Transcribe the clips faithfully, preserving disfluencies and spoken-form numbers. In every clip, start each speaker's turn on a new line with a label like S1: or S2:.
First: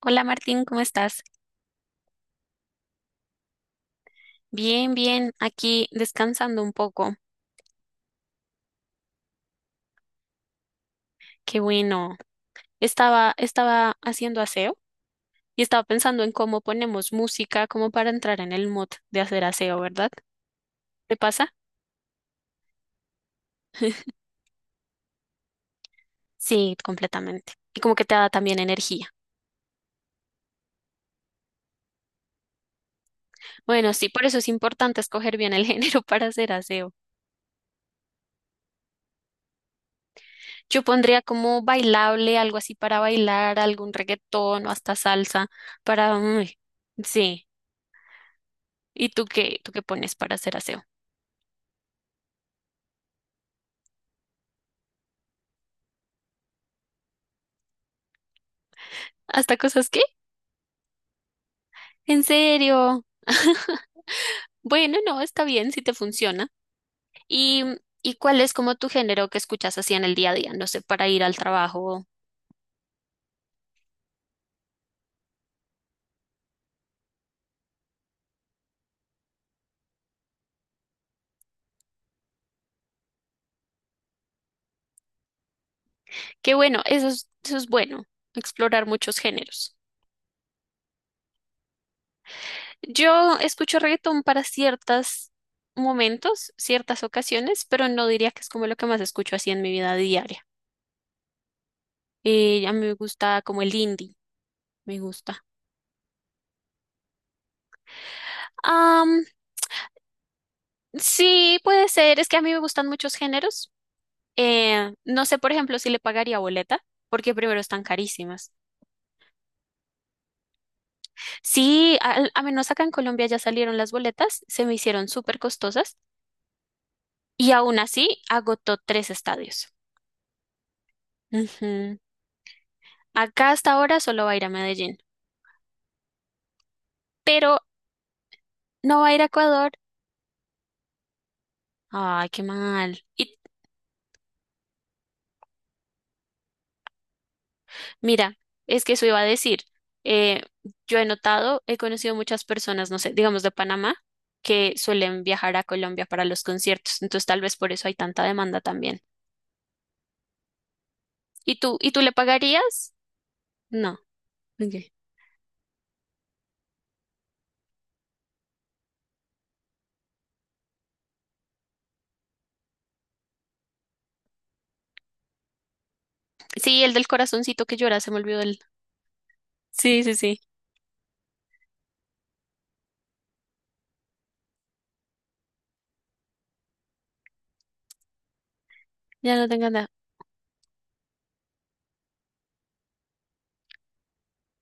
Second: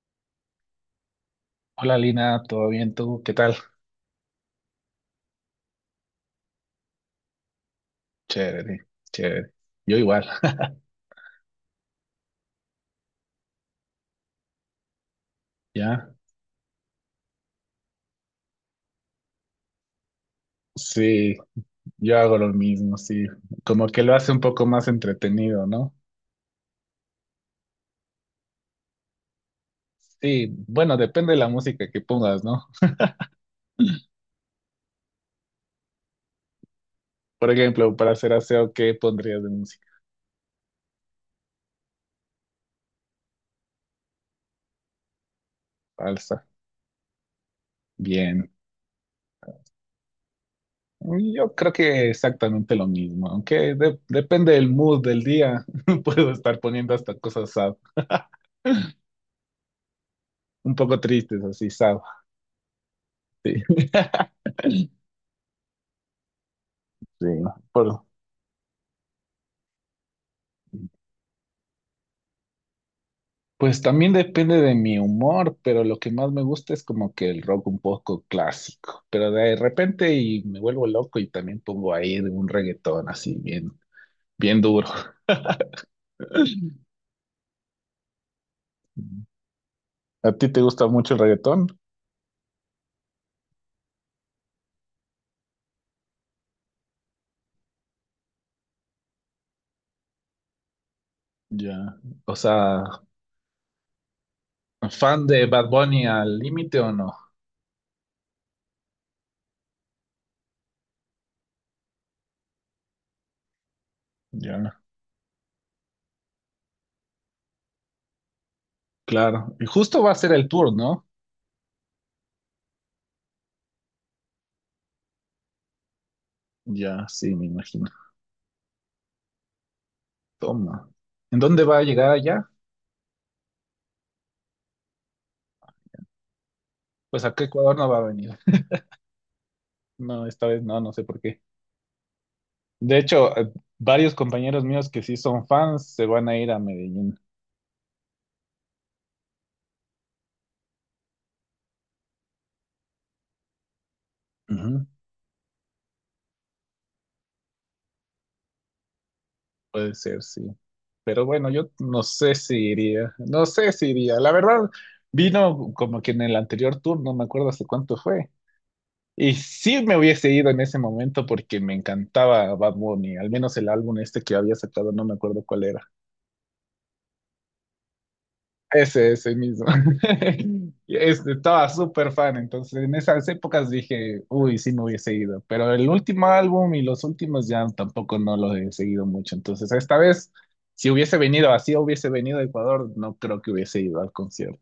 S1: Hola Martín, ¿cómo estás?
S2: Hola Lina, ¿todo bien tú? ¿Qué tal?
S1: Bien, bien, aquí descansando un poco.
S2: Chévere, chévere. Yo igual.
S1: Qué bueno. Estaba, estaba haciendo aseo y estaba
S2: ¿Ya?
S1: pensando en cómo ponemos música como para entrar en el mood de hacer aseo, ¿verdad? ¿Te
S2: Sí,
S1: pasa?
S2: yo hago lo mismo, sí. Como que lo hace un poco más entretenido, ¿no?
S1: Sí, completamente. Y como que te da también energía.
S2: Sí, bueno, depende de la música que pongas, ¿no?
S1: Bueno, sí, por eso es importante escoger bien el género para hacer aseo.
S2: Por ejemplo, para hacer aseo, ¿qué pondrías de música?
S1: Yo pondría como bailable, algo así para bailar, algún reggaetón o hasta salsa para...
S2: Salsa.
S1: uy, sí.
S2: Bien.
S1: ¿Y tú qué, tú qué pones para hacer aseo?
S2: Yo creo que exactamente lo mismo, aunque de- depende del mood del día. Puedo estar poniendo hasta cosas sad,
S1: ¿Hasta cosas qué?
S2: un poco tristes, así sad.
S1: ¿En serio?
S2: Sí,
S1: Bueno, no, está bien si te funciona.
S2: sí,
S1: ¿Y,
S2: por,
S1: y cuál es como tu género que escuchas así en el día a día? No sé, para ir al trabajo.
S2: pues también depende de mi humor, pero lo que más me gusta es como que el rock un poco clásico. Pero de repente y me vuelvo loco y también pongo ahí un reggaetón así bien, bien duro.
S1: Qué bueno, eso es, eso es bueno, explorar muchos géneros.
S2: ¿A ti te gusta mucho el reggaetón?
S1: Yo escucho reggaetón para ciertos momentos, ciertas ocasiones, pero no diría que es como lo que más escucho así en mi vida diaria.
S2: Ya. O
S1: Eh, a mí me
S2: sea,
S1: gusta como el indie, me
S2: ¿fan
S1: gusta.
S2: de Bad Bunny al límite o no?
S1: Am, sí, puede ser, es que a mí me gustan muchos géneros.
S2: Ya.
S1: Eh, no sé, por ejemplo, si le pagaría boleta, porque primero están carísimas.
S2: Claro. Y justo va a ser el tour, ¿no?
S1: Sí, al- a, menos acá en Colombia ya salieron las boletas, se me hicieron súper costosas
S2: Ya, sí, me
S1: y aún
S2: imagino.
S1: así agotó tres estadios.
S2: Toma. ¿En dónde va a
S1: Ujú.
S2: llegar allá?
S1: Acá hasta ahora solo va a ir a Medellín,
S2: Pues acá a
S1: pero
S2: Ecuador no va a venir.
S1: no va a ir a Ecuador.
S2: No, esta vez no, no sé por qué.
S1: Ay, qué
S2: De
S1: mal.
S2: hecho,
S1: Y
S2: eh, varios compañeros míos que sí son fans se van a ir a Medellín.
S1: mira, es que eso iba a decir. eh, yo he notado, he conocido muchas personas, no sé, digamos de Panamá, que
S2: Ujú,
S1: suelen viajar a Colombia para los conciertos, entonces tal vez por eso hay tanta demanda también.
S2: puede ser, sí. Pero bueno,
S1: ¿Y
S2: yo
S1: tú, y tú
S2: no
S1: le
S2: sé si
S1: pagarías?
S2: iría. No sé si
S1: No.
S2: iría. La verdad,
S1: Ok.
S2: vino como que en el anterior tour, no me acuerdo hace cuánto fue. Y sí me hubiese ido en ese momento porque me encantaba Bad Bunny, al menos el álbum este que había sacado, no me acuerdo cuál era.
S1: Sí, el del corazoncito que llora, se me olvidó el.
S2: Ese, ese mismo.
S1: Sí, sí, sí.
S2: Y Este, estaba súper fan, entonces en esas épocas dije, uy, sí me hubiese ido, pero el último álbum y los últimos ya tampoco no los he seguido mucho,
S1: Ya no tengo
S2: entonces
S1: nada.
S2: esta vez, si hubiese venido así, hubiese venido a Ecuador, no creo que hubiese ido al concierto.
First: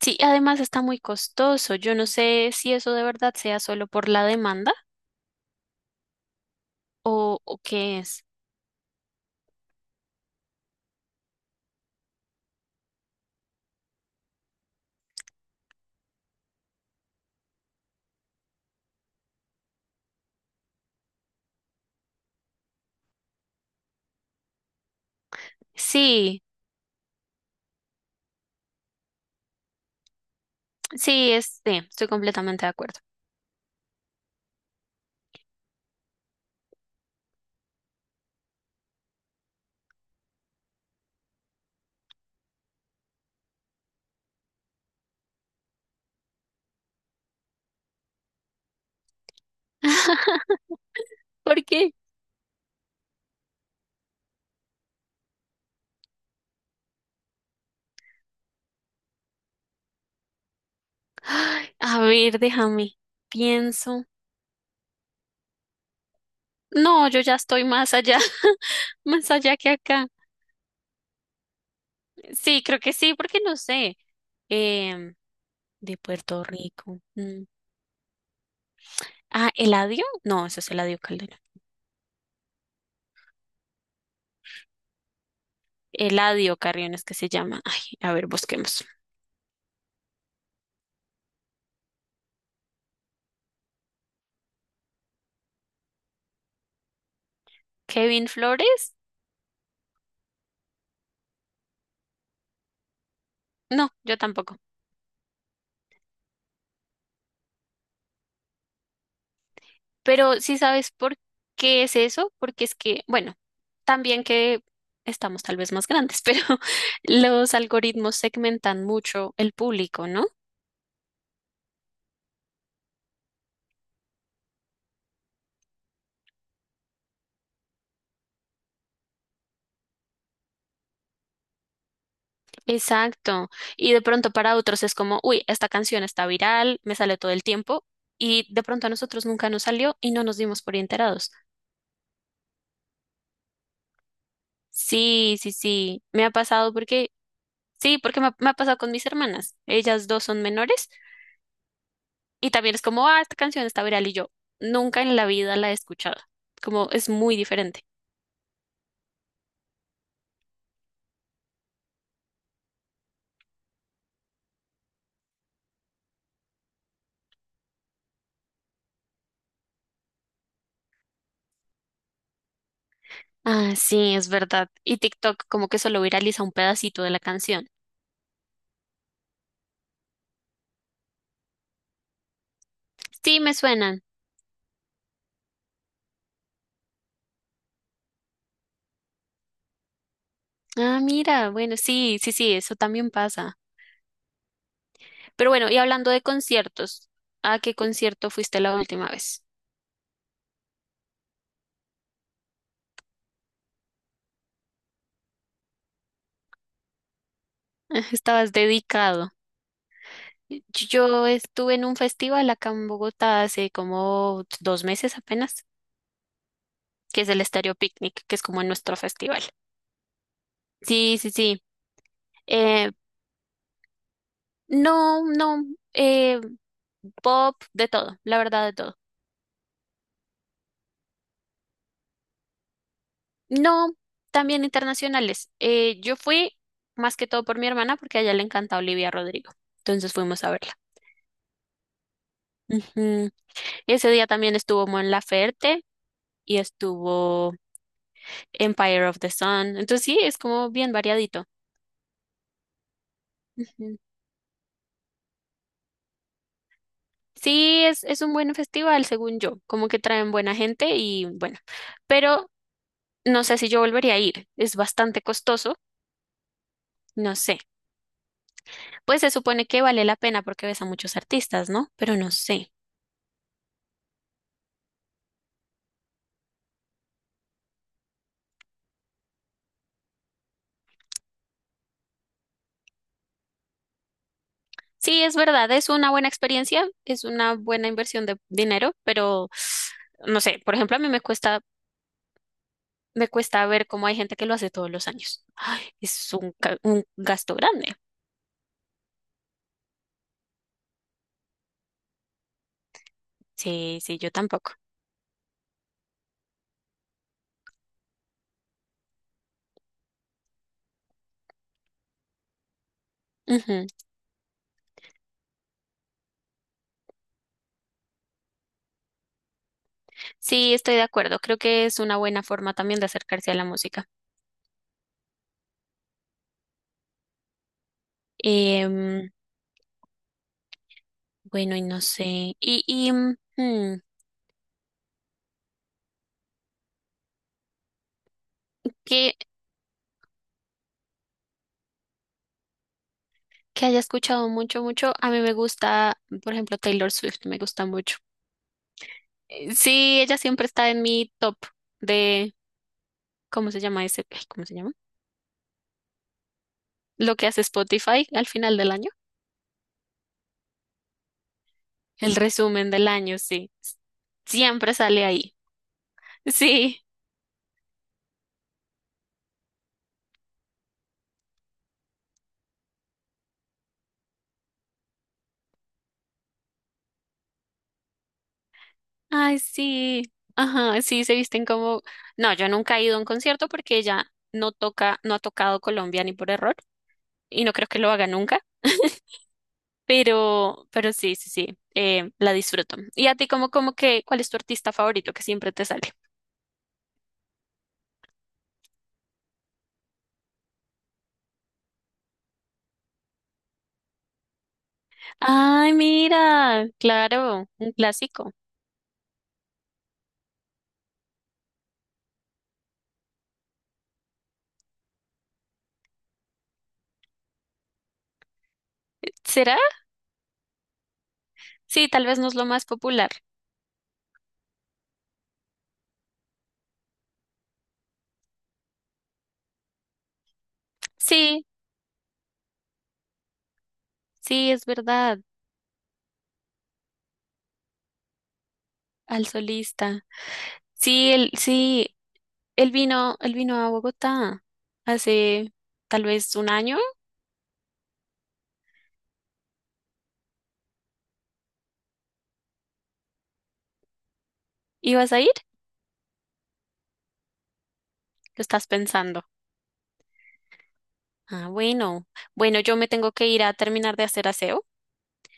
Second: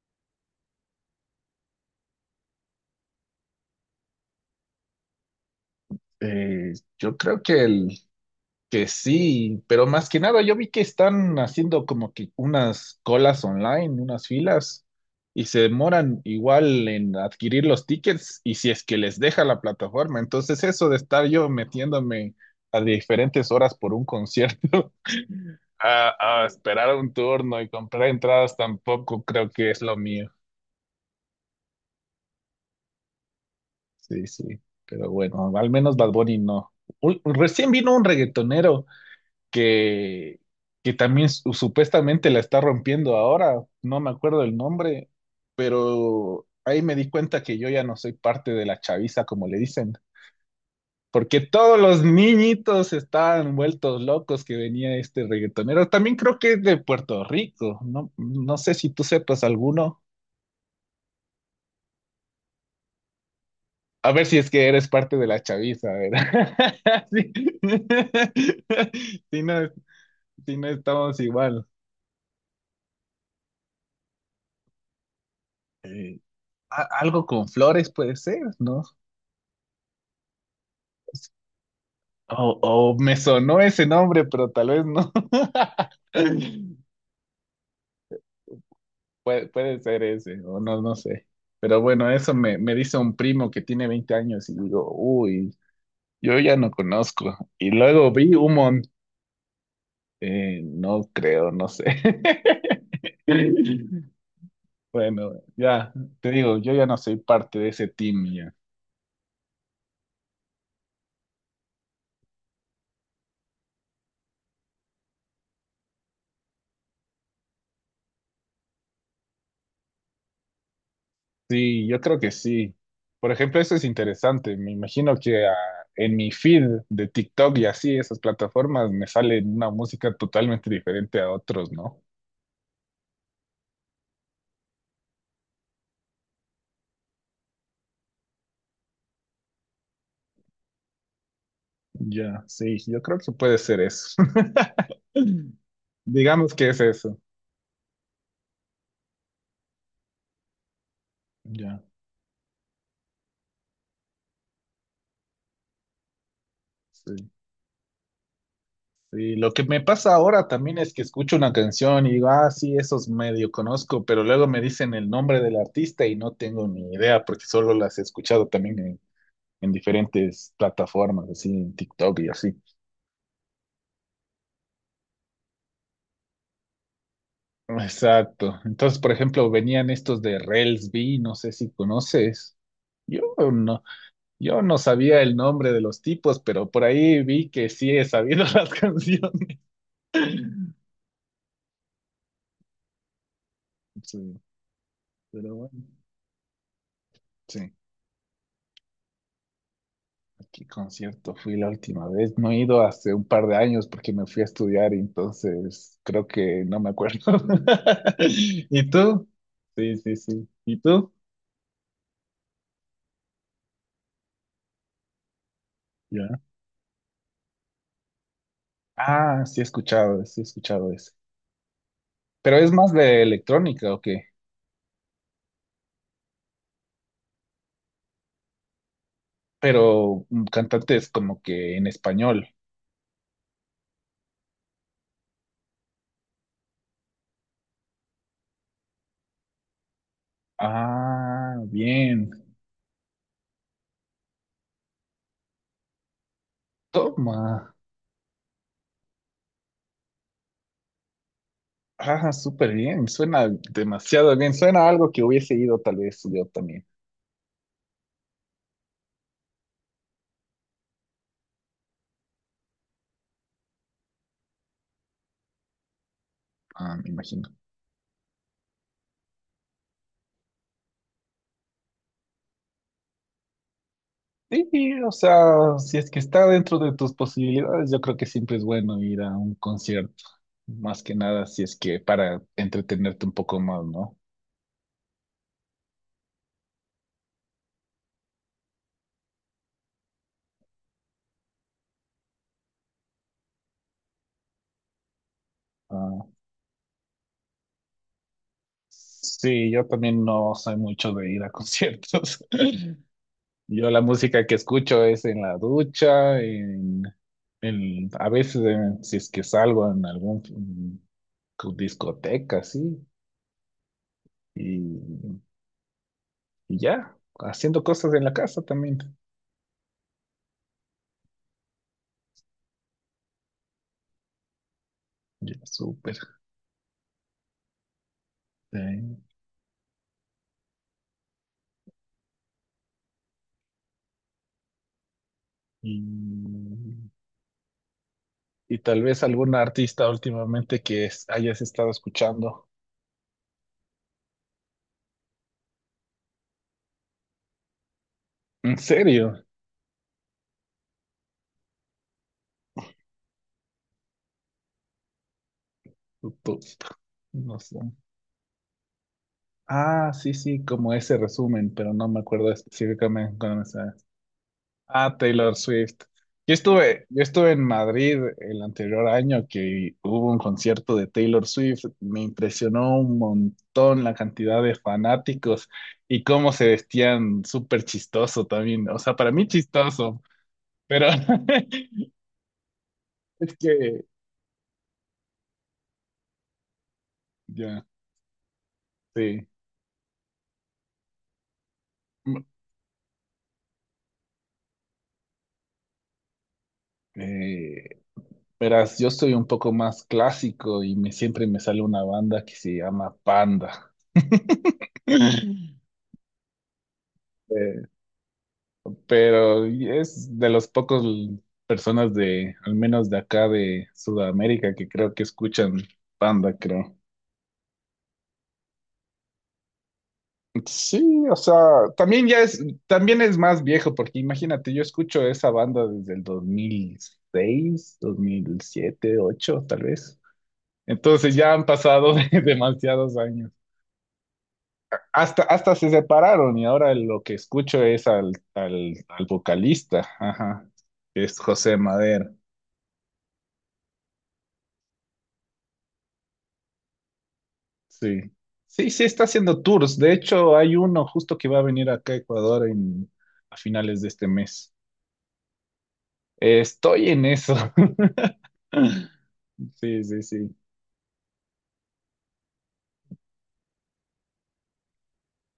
S1: Sí, además está muy costoso. Yo no sé si eso de verdad sea solo por la demanda
S2: Eh, yo
S1: o,
S2: creo
S1: o
S2: que el,
S1: qué es.
S2: que sí, pero más que nada yo vi que están haciendo como que unas colas online, unas filas, y se demoran igual en adquirir los tickets y si es que les deja la plataforma. Entonces eso de estar yo metiéndome a diferentes horas por un concierto, a,
S1: Sí,
S2: a esperar un turno y comprar entradas tampoco creo que es lo mío.
S1: sí, es, sí, estoy completamente de acuerdo.
S2: Sí, sí, pero bueno, al menos Bad Bunny no. Un- recién vino un reggaetonero que, que también su- supuestamente la está rompiendo ahora, no me acuerdo el nombre, pero ahí me di cuenta que yo ya no soy parte de la chaviza, como le dicen, porque
S1: ¿Por
S2: todos
S1: qué?
S2: los niñitos estaban vueltos locos que venía este reggaetonero. También creo que es de Puerto Rico, no, no sé si tú sepas alguno.
S1: Ay, a ver, déjame. Pienso.
S2: A ver si es que eres parte de la chaviza, ¿verdad?
S1: No, yo
S2: Si,
S1: ya estoy más allá, más
S2: si
S1: allá
S2: no,
S1: que acá.
S2: si no estamos igual.
S1: Sí, creo que sí, porque no sé. Em, de
S2: Eh,
S1: Puerto
S2: a-
S1: Rico.
S2: algo
S1: Mm.
S2: con flores puede ser, ¿no?
S1: Ah, Eladio. No, eso es Eladio Calderón.
S2: O, o me sonó ese nombre, pero tal vez no.
S1: Eladio Carrión es que se llama. Ay, a ver, busquemos.
S2: Puede, puede ser ese, o no, no sé. Pero bueno, eso me, me dice un primo que tiene veinte años y digo, uy, yo ya no conozco. Y luego
S1: Kevin
S2: vi un montón,
S1: Flores.
S2: no creo, no sé.
S1: No, yo tampoco.
S2: Bueno, ya, te digo, yo ya no soy parte de ese team.
S1: Pero sí sabes por qué es eso, porque es que, bueno, también que estamos tal vez más grandes, pero los algoritmos segmentan mucho el público, ¿no?
S2: Sí, yo creo que sí. Por ejemplo, eso es interesante. Me imagino que ah, en mi feed de TikTok y así, esas plataformas, me sale una música totalmente diferente a otros, ¿no?
S1: Exacto. Y de pronto para otros es como, uy, esta canción está viral, me sale todo el tiempo. Y de pronto a nosotros nunca nos salió y no nos dimos por enterados.
S2: Ya, sí, yo creo que puede ser eso.
S1: Sí, sí, sí. Me ha
S2: Digamos que
S1: pasado
S2: es
S1: porque,
S2: eso.
S1: sí, porque me ha, me ha pasado con mis hermanas. Ellas dos son menores
S2: Ya,
S1: y también es como, ah, esta canción está viral y yo nunca en la vida la he escuchado. Como es
S2: sí.
S1: muy diferente.
S2: Sí, lo que me pasa ahora también es que escucho una canción y digo, ah, sí, esos medio conozco, pero luego me dicen el nombre del artista y no tengo ni idea porque solo las he escuchado también en diferentes plataformas, así en TikTok y así.
S1: Ah, sí, es verdad. Y TikTok como que solo viraliza un pedacito de la canción.
S2: Exacto. Entonces, por ejemplo, venían estos de Relsby, no sé si conoces. Yo
S1: Sí, me
S2: no,
S1: suenan.
S2: yo no sabía el nombre de los tipos, pero por ahí vi que sí he sabido las canciones.
S1: Ah, mira, bueno, sí, sí, sí, eso también pasa.
S2: Sí,
S1: Pero
S2: pero
S1: bueno, y
S2: bueno,
S1: hablando de conciertos,
S2: sí,
S1: ¿a
S2: a
S1: qué concierto fuiste la última vez?
S2: qué concierto fui la última vez. No he ido hace un par de años porque me fui a estudiar y entonces creo que no me acuerdo.
S1: Estabas
S2: ¿Y tú?
S1: dedicado.
S2: Sí, sí, sí. ¿Y tú?
S1: Yo estuve en un festival acá en Bogotá hace como dos meses apenas,
S2: Ya.
S1: que es el Estéreo Picnic, que es como nuestro festival.
S2: Ah, sí he escuchado, sí he escuchado ese.
S1: Sí, sí, sí.
S2: Pero es
S1: Eh,
S2: más de electrónica, ¿o qué?
S1: no, no, eh, pop, de todo, la verdad de todo.
S2: Pero mm, cantantes como que en español.
S1: No, también internacionales. Eh, yo fui más que todo por mi hermana porque a ella le encanta Olivia Rodrigo. Entonces fuimos a verla.
S2: Ah, bien.
S1: Ujú. Ese día también estuvo Mon Laferte y estuvo
S2: Toma.
S1: Empire of the Sun. Entonces sí, es como bien variadito.
S2: Ah, súper bien. Suena
S1: Ujú.
S2: demasiado bien. Suena a algo que hubiese ido tal vez yo también.
S1: Sí, es, es un buen festival, según yo, como que traen buena gente y bueno, pero no sé si yo volvería a ir, es bastante costoso,
S2: Ah, me
S1: no
S2: imagino.
S1: sé. Pues se supone que vale la pena porque ves a muchos artistas, ¿no? Pero no sé.
S2: Sí, sí, o sea, si es que está dentro de tus posibilidades, yo creo que siempre es bueno ir a un concierto. Más que nada, si es que para entretenerte un poco más, ¿no?
S1: Sí, es verdad, es una buena experiencia, es una buena inversión de dinero, pero no sé, por ejemplo, a mí me cuesta me cuesta ver cómo hay gente que lo hace todos los años. Ay,
S2: Ah,
S1: es un, ca- un gasto grande.
S2: sí, yo también no soy mucho de ir a conciertos. Yo
S1: Sí,
S2: la
S1: sí, yo
S2: música que
S1: tampoco.
S2: escucho es en la ducha, en, en- a veces en- si es que salgo en algún mm, pues, discoteca, sí,
S1: Ujú.
S2: y, y ya, haciendo cosas en la casa también.
S1: Sí, estoy de acuerdo. Creo que es una buena forma también de acercarse a la música.
S2: Ya, súper. Sí.
S1: Em, bueno, y no sé. Y, y mm, hmm,
S2: Y, y tal vez
S1: que,
S2: algún artista últimamente que es- hayas estado escuchando.
S1: que haya escuchado mucho, mucho. A mí me gusta, por ejemplo, Taylor Swift, me gusta mucho.
S2: ¿En serio?
S1: Eh, Sí, ella siempre está en mi top de, ¿cómo se llama ese? Ay, ¿cómo se llama?
S2: Tú-
S1: Lo que
S2: No
S1: hace
S2: sé.
S1: Spotify al final del año.
S2: Ah, sí, sí, como ese resumen, pero no me
S1: El
S2: acuerdo
S1: resumen del
S2: específicamente
S1: año,
S2: cuándo me
S1: sí.
S2: sale.
S1: Siempre
S2: Ah,
S1: sale
S2: Taylor
S1: ahí.
S2: Swift. Yo
S1: Sí.
S2: estuve, yo estuve en Madrid el anterior año que hubo un concierto de Taylor Swift. Me impresionó un montón la cantidad de fanáticos y cómo se vestían súper chistoso también. O sea, para mí
S1: Ay,
S2: chistoso,
S1: sí. Ajá,
S2: pero
S1: sí, se visten como... No, yo nunca he ido a un
S2: es
S1: concierto porque
S2: que
S1: ella no toca, no ha tocado Colombia ni por error y no
S2: ya,
S1: creo que lo haga nunca,
S2: sí.
S1: pero, pero sí, sí, sí, eh,
S2: Mm,
S1: la disfruto. ¿Y a ti como, como que, cuál es tu artista favorito que siempre te sale?
S2: Eh, verás, yo soy un poco más clásico y me, siempre me sale una banda que se llama Panda.
S1: Ay, mira, claro,
S2: Eh,
S1: un clásico.
S2: pero es de los pocos l- personas de, al menos de acá de Sudamérica, que creo que escuchan Panda, creo.
S1: ¿Será?
S2: Sí, o sea,
S1: Sí,
S2: también
S1: tal vez
S2: ya
S1: no es
S2: es,
S1: lo más
S2: también
S1: popular.
S2: es más viejo, porque imagínate, yo escucho esa banda desde el dos mil seis, dos mil siete, ocho, tal vez. Entonces ya han
S1: Sí,
S2: pasado demasiados años.
S1: sí, es verdad,
S2: Hasta, hasta se separaron y ahora lo que escucho es al, al, al
S1: al
S2: vocalista,
S1: solista.
S2: ajá, que
S1: Sí,
S2: es
S1: el,
S2: José
S1: sí,
S2: Madero,
S1: Él vino, él vino a Bogotá hace tal vez un año.
S2: sí. Sí, sí, está haciendo tours. De hecho, hay uno justo que va a venir acá a Ecuador en, a finales de este mes.
S1: ¿Ibas a ir?
S2: Eh, estoy en eso.
S1: ¿Lo estás pensando?
S2: Sí, sí, sí.
S1: Ah, bueno. Bueno, yo me tengo que ir a terminar de hacer aseo,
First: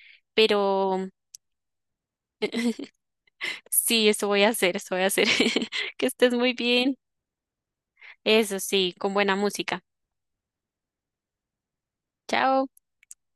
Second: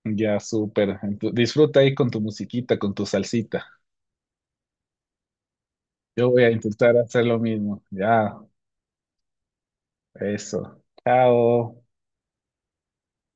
S2: Ya, súper.
S1: pero
S2: Entu- Disfruta ahí con tu musiquita, con tu salsita.
S1: sí, eso voy a hacer, eso voy a hacer. Que
S2: Yo
S1: estés
S2: voy a
S1: muy
S2: intentar
S1: bien.
S2: hacer lo mismo. Ya,
S1: Eso sí, con buena música.
S2: eso. Chao.
S1: Chao.